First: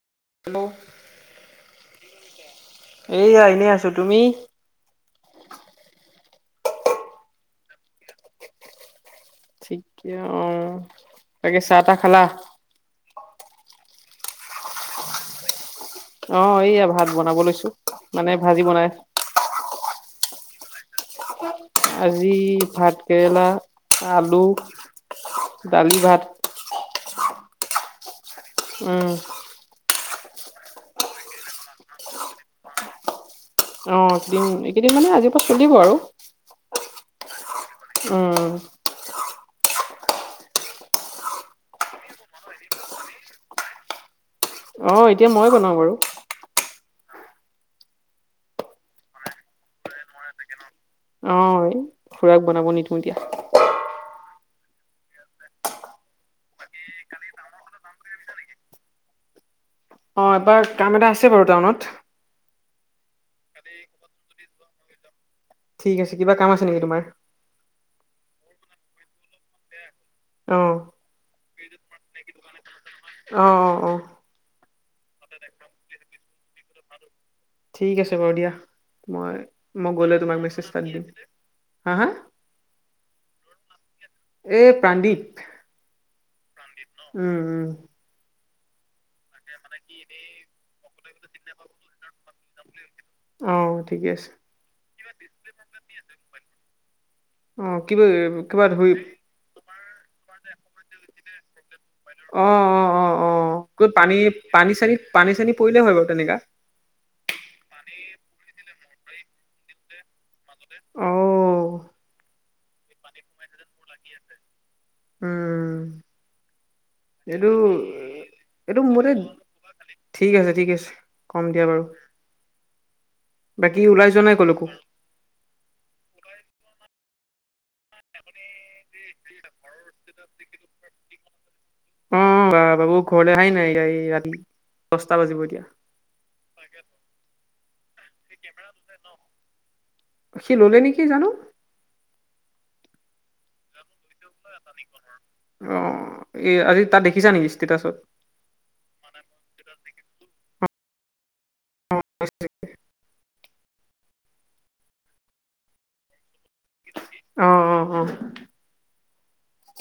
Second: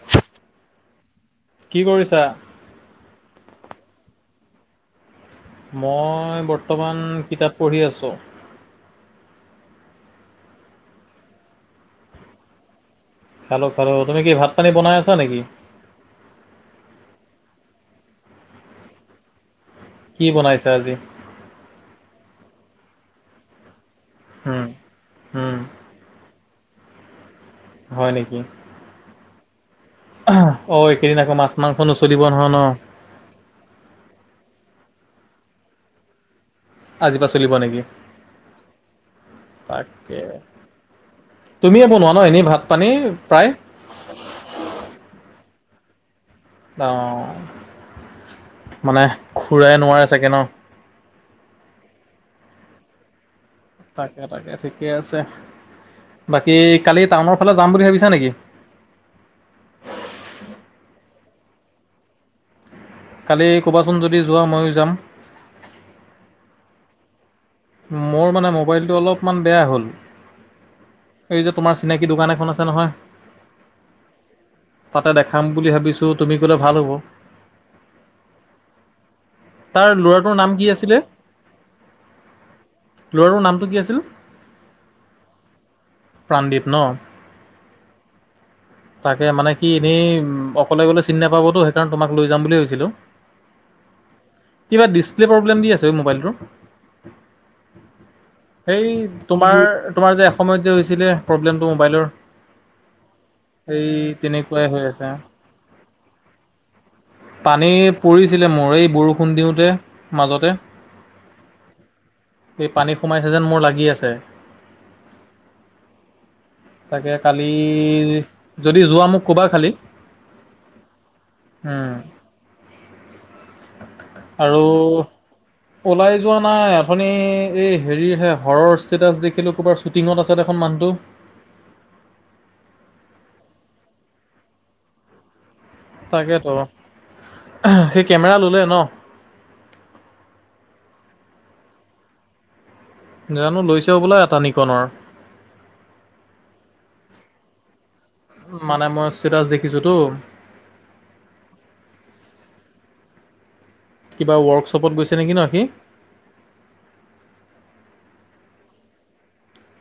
[unintelligible] হ [unintelligible] কি কৰিছা? এইয়া এনেই আছোঁ তুমি? মই বৰ্তমান কিতাপ পঢ়ি আছোঁ। ঠিকে অ, তাকে চাহটাহ খালা? খাল লক, খালোঁ তুমি কি ভাত পানী বনাই আছা নেকি? অ, এইয়া ভাত বনাব লৈছো মানে ভাজি বনাই কি বনাইছা আজি? আজি ভাত কেৰেলা, আলু, উম, উম। দালি, ভাত। হয় নেকি। উম। অ, এইকেইদিন আকৌ মাছ, মাংসো চলিব নহয় ন। অ, এইকেইদিন, এইকেইদিন মানে আজিৰ পৰা চলিব আৰু। আজিৰ পৰাা চলিব নেকি? উম। তাকে। তুমিয়ে বনোৱা ন' এনেই ভাত পানী প্ৰায়? অ' এতিয়া মই বনাওঁ বাৰু। অ' মানে খুৰাই নোৱাৰে চাগে ন'? অ' এ, খুৰাক বনাব নিদিও এতিয়া। তাকে তাকে, ঠিকে আছে। বাকী কালি টাউনৰফালে যাম বুলি ভাবিছা নেকি? অ' এবাৰ কাম এটা আছে বাৰু টাউনত। কালি ক'বাচোন যদি যোৱা ময়ো যাম। ঠিক আছে। কিবা কাম আছে নেকি তোমাৰ? মোৰ মানে মোবাইলটো অলপমান বেয়া হ'ল। অ এইযে তোমাৰ চিনাকী দোকান এখন আছে নহয়। অ অ অ তাতে দেখাম বুলি ভাবিছোঁ, তুমি ক'লে ভাল হ'ব। ঠিক আছে বাৰু দিয়া মই তাৰ মই গ'লে ল'ৰাটোৰ তোমাক নাম কি মেছেজ এটা আছিলে দিম। হা হা? ল'ৰাটোৰ নামটো কি আছিল? এই প্রান্দিপ। প্ৰাণদ্বীপ ন উম, উম। তাকে, মানে কি এনেই অকলে গলে চিনি নাপাবতো সেইকাৰণে তোমাক লৈ যাম বুলি ভাবিছিলোঁ। অ ঠিকে আছে কিবা ডিছপ্লে প্ৰব্লেম দি আছে মোবাইলটোৰ। অ' কিবা কিবা সেই ধৰি তোমাৰ তোমাৰ যে এসময়ত যে হৈছিলে প্ৰব্লেমটো মোবাইলৰ। অ', অ', অ', অ' এই তত পানী তেনেকুৱাই পানী হৈ চানী আছে পানী চানী পৰিলে হয় বাৰু তেনেকা। পানী পৰিছিলে মৰে, এই বৰষুণ দিওঁতে মাজতে। অ'। সেই পানী সোমাইছে যেন মোৰ লাগি আছে। উম তাকে কালি এইটো যদি এইটো যোৱা মতে, মোক ক'বা খালি ঠিক আছে ঠিক আছে কম দিয়া বাৰু। বাকি ওলাই যোৱা নাই আৰু কলৈকো ওলাই যোৱা নাই, আপুনি এই হেৰিৰহে হৰৰ ষ্টেটাছ দেখিলো ক'ৰবাৰ শ্বুটিঙত আছে দেখোন মানুহটো। অ' বাবু ঘৰলৈ হাই নাই ৰাতি, দহটা বাজিব এতিয়া। তাকেতো। সি কেমেৰা ললে ন'? সি ল'লে নেকি জানো। জানো লৈছে হ'বলা এটা নিকনৰ। অ' এই আজি তাত দেখিছা নেকি ষ্টেটাছত? মানে মই ষ্টেটাছ দেখিছোতো। হয় ছাগে। কিবা ৱৰ্কশ্বপত গৈছে নেকি ন' সি? অ', অ', অ'।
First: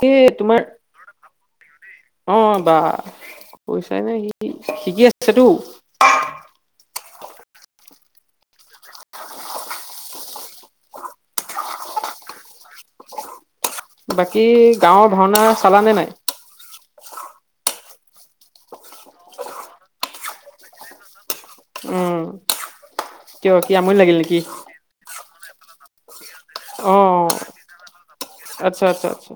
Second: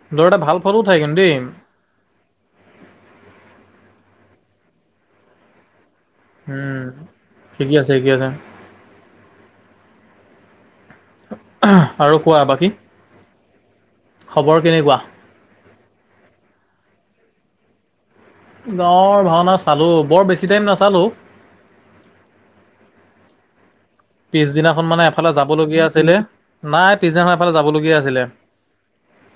এই দৰ এটা তোমাৰ ভাল ফ'টো উঠায় কিন্তু দেই। অ' বা কৈছে ইনে সি শিকি আছেতো। উম, শিকি আছে শিকি আছে। [inaudible] আৰু কোৱা বাকী? বাকী খবৰ কেনেকুৱা? গাঁওৰ ভাওনা চালানে নাই? গাঁৱৰ ভাওনা চালোঁ, বৰ বেছি টাইম নাচালোঁ। উম, কিয় কি আমনি লাগিল নেকি? এখন মানে এফালে যাবলগীয়া আছিলে নাই, অ পিছদিনা এফালে যাবলগীয়া আছিলে। আচ্ছা আচ্ছা আচ্ছা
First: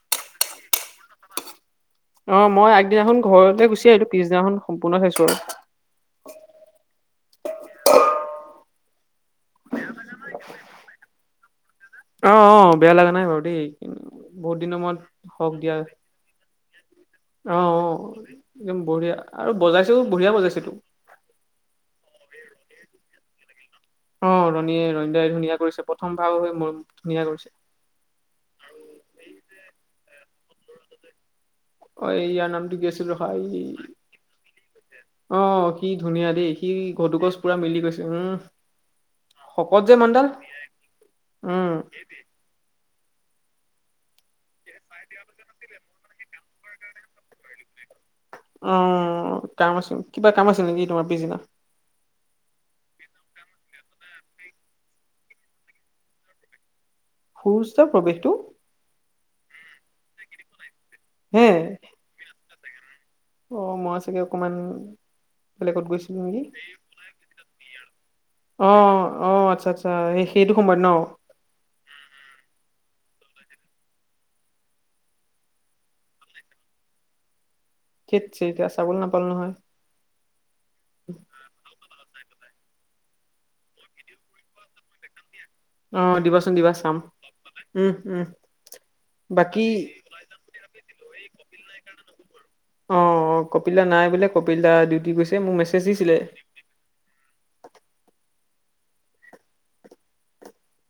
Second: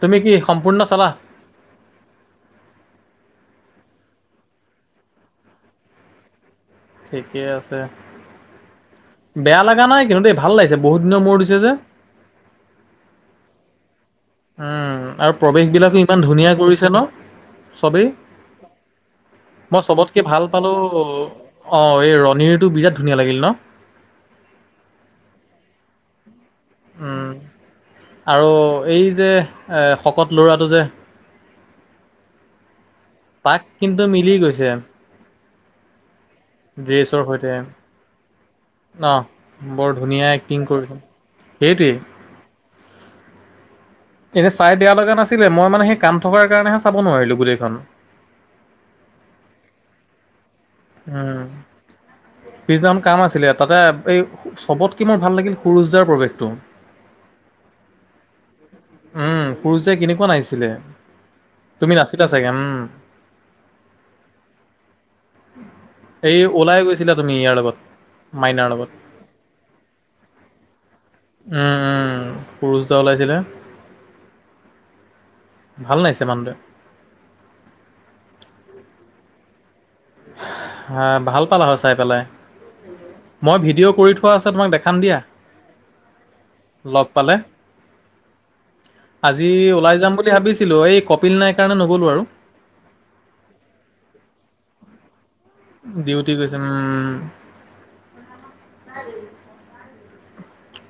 তুমি কি সম্পূৰ্ণ চালা? অ, মই আগদিনাখন ঘৰলৈ গুচি আহিলো পিছদিনাখন সম্পূৰ্ণ চাইছো আৰু। ঠিকে আছে বেয়া লগা নাই। কিন্তু দ, এই ভাল লাগিছে বহুত দিনৰ মূৰ দিছে যে। অ', অ', বেয়া লগা নাই বাৰু দে। উম, আৰু প্ৰৱেশ অ বিলাকো ইমান ধুনীয়া কৰিছে ন। অ চবেই একদম বঢ়িয়া আৰু মই বজাইছেও চবতকে বঢ়িয়া ভাল বজাইছেতো পালো। অ, এই ৰণীৰটো বিৰাট ধুনীয়া লাগিল ন। অ, ৰণীয়ে, ৰণী দাই ধুনীয়া কৰিছে প্ৰথম ভাৰ হৈ মোৰ ধুনীয়া কৰিছে আৰু এই যে শকত ল'ৰাটো যে অ, এই ইয়াৰ নামটো কি আছিল ৰখা তাক এই কিন্তু মিলি গৈছে অ, কি ধুনীয়া দেই। কি ড্ৰেছৰ ঘটুগছ সৈতে পুৰা মিলি গৈছে উম। অ শকত বৰ যে মণ্ডাল ধুনীয়া এক্টিং কৰিছে উম। সেইটোৱেই এনে চাই বেয়া লগা নাছিলে। মই মানে সেই কাম থকাৰ কাৰণেহে চাব নোৱাৰিলো গোটেইখন অ, কাম আছে কিবা কাম আছে নেকি। তোমাৰ পিছদিনা উম, পিছদিনা খন কাম আছিলে তাতে এই চবতকে মই ভাল লাগিল সূৰুয দাৰ প্ৰৱেশটো সূৰুয দাৰ প্ৰৱেশটো উম, সূৰুযে কিনেকোৱা নাছিছিলে হে তুমি নাছিলা চাগে উম। অ, মই চাগে অকমান বেলেগ গৈছিল। এই ওলাই গৈছিলা তুমি ইয়াত অ', অ', আচ্ছা, আচ্ছা সেইটো সময়ত ন। উম, উম, সূৰুয যে ওলাইছিলে। ভাল নাছিছে মানুহটোৱে। ঠিক চ এতিয়া চাবল নাপালো নহয়। হ ভাল পালা আহ চাই পেলাই। মই ভিডিঅ' কৰি থোৱা আছে তোমাক দেখাম দিয়া। অ দিবাচোন দিবা চাম লগ পালে উম উম আজি বাকী ওলাই যাম বুলি ভাবিছো। ছিলো এই কপিল নাই কাৰণে নগ'লো আৰু। অ', অ', কপিলা নাই বোলে কপিল দা ডিউটি গৈছে মোক মে ডিউটি গৈছে উম।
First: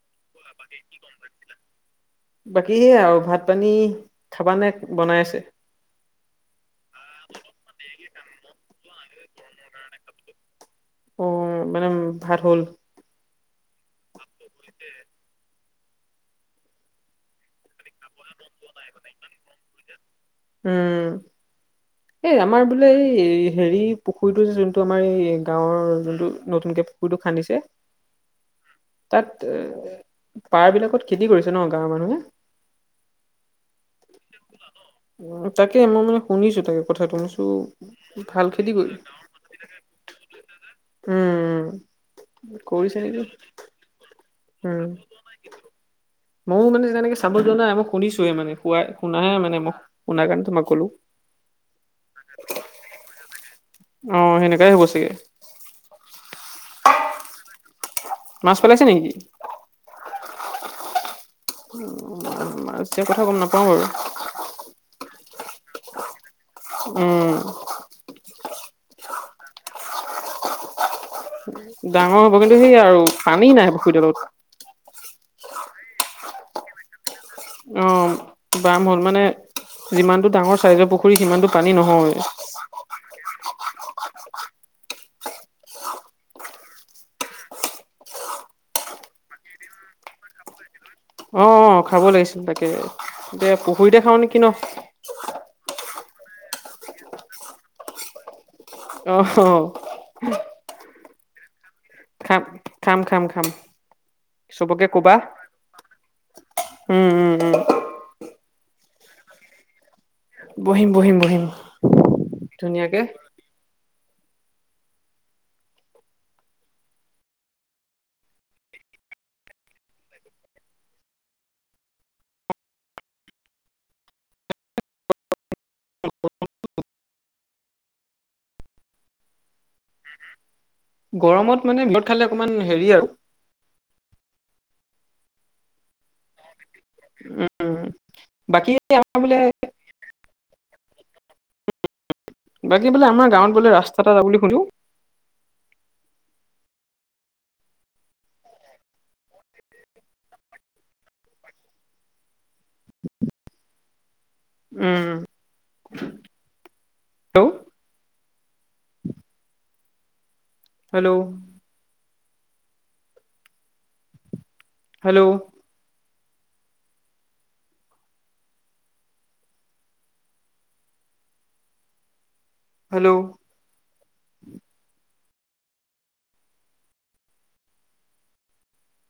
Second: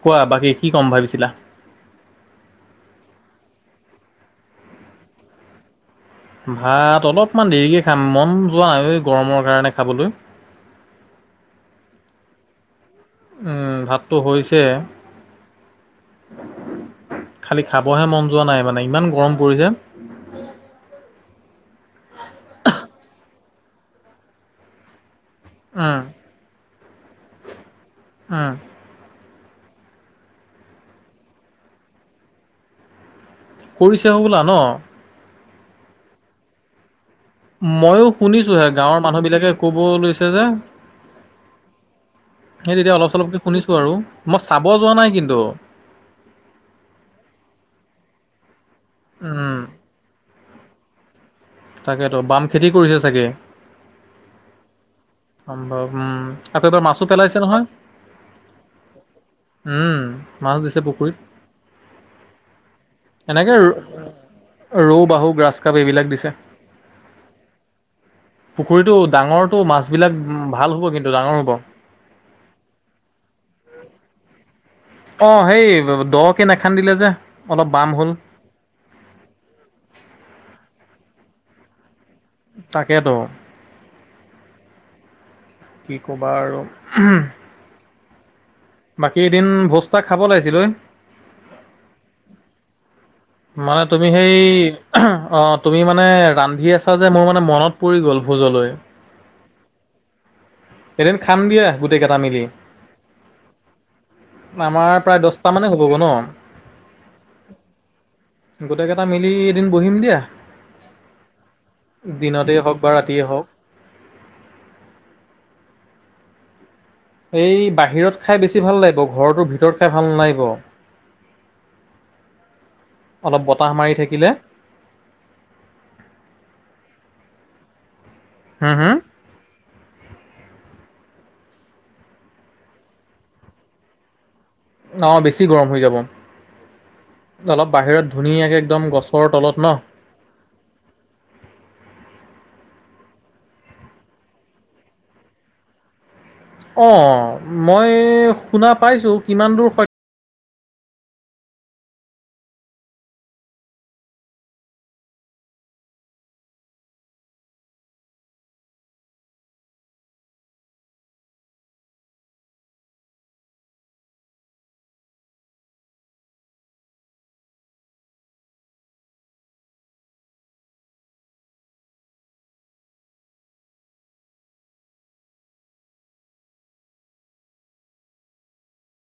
কোৱা বাকী কি ক'ম ভাবিছিলা? বাকী সে আৰু ভাত, পানী খাবা নে বনাই আছে। ভাত অলপমান দেৰিকৈ খাম মন যোৱা নাই এই গৰমৰ কাৰণে খাবলৈ। অ, মানে ভাল হ'ল। ভাতটো হৈছে। খালি খাবহে মন যোৱা নাই মানে ইমান গৰম পৰিছে। উম, এই আমাৰ বোলে এই হেৰি পুখুৰীটো যে যোনটো আমাৰ এই গাঁৱৰ উম, যোনটো নতুনকে পুখুৰীতটো খান্দিছে। হ তাত পাৰ বিলাকত খেতি কৰিছে ন গাঁৱৰ মানুহে। কৰিছে হ'বোলা ন। তাকে মই মানে শুনিছো তাকে কথাটো। ময়ো ভাল শুনিছো হে খেতি কৰি গাঁৱৰ মানুহ বিলাকে ক'ব লৈছে যে উম, উ। সেই তেতিয়া অলপ, চলপকে শুনিছো আৰু মই চাব উম যোৱা নাই কিন্তু। ময়ো মানে যেনেকে চাব যোৱা নাই মই শুনিছোৱোনে শাই, শুনাহে মানে উম, মই শুনা কাৰণে তোমাক মই ক'লো। তাকেতো বাম খেতি কৰিছে চাগে। অ, সেনেকাই হ'ব চাগে। সম্ভৱ উম, আকৌ এবাৰ মাছো পেলাইছে নহয়। মাছ পেলাইছে নে। উম, মাছ দিছে পুখুৰীত। উম, মাছ দিয়া কথা গম এনেকে নাপাওঁ বাৰু। ৰৌ, বাহু, গ্ৰাছ কাপ এইবিলাক দিছে। উম। পুখুৰীটো ডাঙৰটো মাছবিলাক ভাল হ'ব কিন্তু ডাঙৰ হ'ব। ডাঙৰ হ'ব কিন্তু সেই আৰু পানী নাই পুখুৰীডালত। অহ, সেই দহকে নেখান্দিলে যে অলপ বাম হ'ল। অ' বাম হ'ল মানে যিমানটো ডাঙৰ চাইজৰ পুখুৰী সিমানটো পানী নহয়। তাকেতো, কি কবা আৰু। বাকী এদিন ভোজ এটা খাব লাগিছিল ঐ। অহ', অহ' খাব লাগিছিল তাকে এতিয়া পুখুৰীতে খাওঁ নেকি ন'। অহ, তুমি মানে ৰান্ধি আছা যে মোৰ মানে মনত পৰি গ'ল ভোজলৈ। অহ। এদিন খাম দিয়া গোটেই কেইটা খাম মেলি। খাম খাম খাম। চবকে আমাৰ কবা। প্ৰায় দছটা মানে হ'বগৈ ন'। উম উম উম গোটেইকেইটা মিলি এদিন বহিম দিয়া, বহিম বহিম বহিম দিনতেই হওঁক বা ধুনীয়াকে। ৰাতিয়ে হওঁক। এই বাহিৰত খাই বেছি ভাল লাগিব, ঘৰটোৰ ভিতৰত খাই ভাল নালাগিব। অলপ বতাহ মাৰি থাকিলে। [unintelligible] হম', হম'। গৰমত মানে বিৰত খালে অকণমান হেৰি আৰু। অহ, বেছি গৰম হৈ যাব। অলপ বাহিৰত ধুনীয়াকে বাকী একদম আমাৰ গছৰ বোলে তলত ন'। [unintelligible] বাকী বোলে আমাৰ গাঁৱত বোলে ৰাস্তা এটা-এটা বুলি সুধিছোঁ। অহ, মই শুনা পাইছোঁ কিমান দূৰ সত্য। [unintelligible] উম। Hello hello. হেল্ল'। হেল্ল'।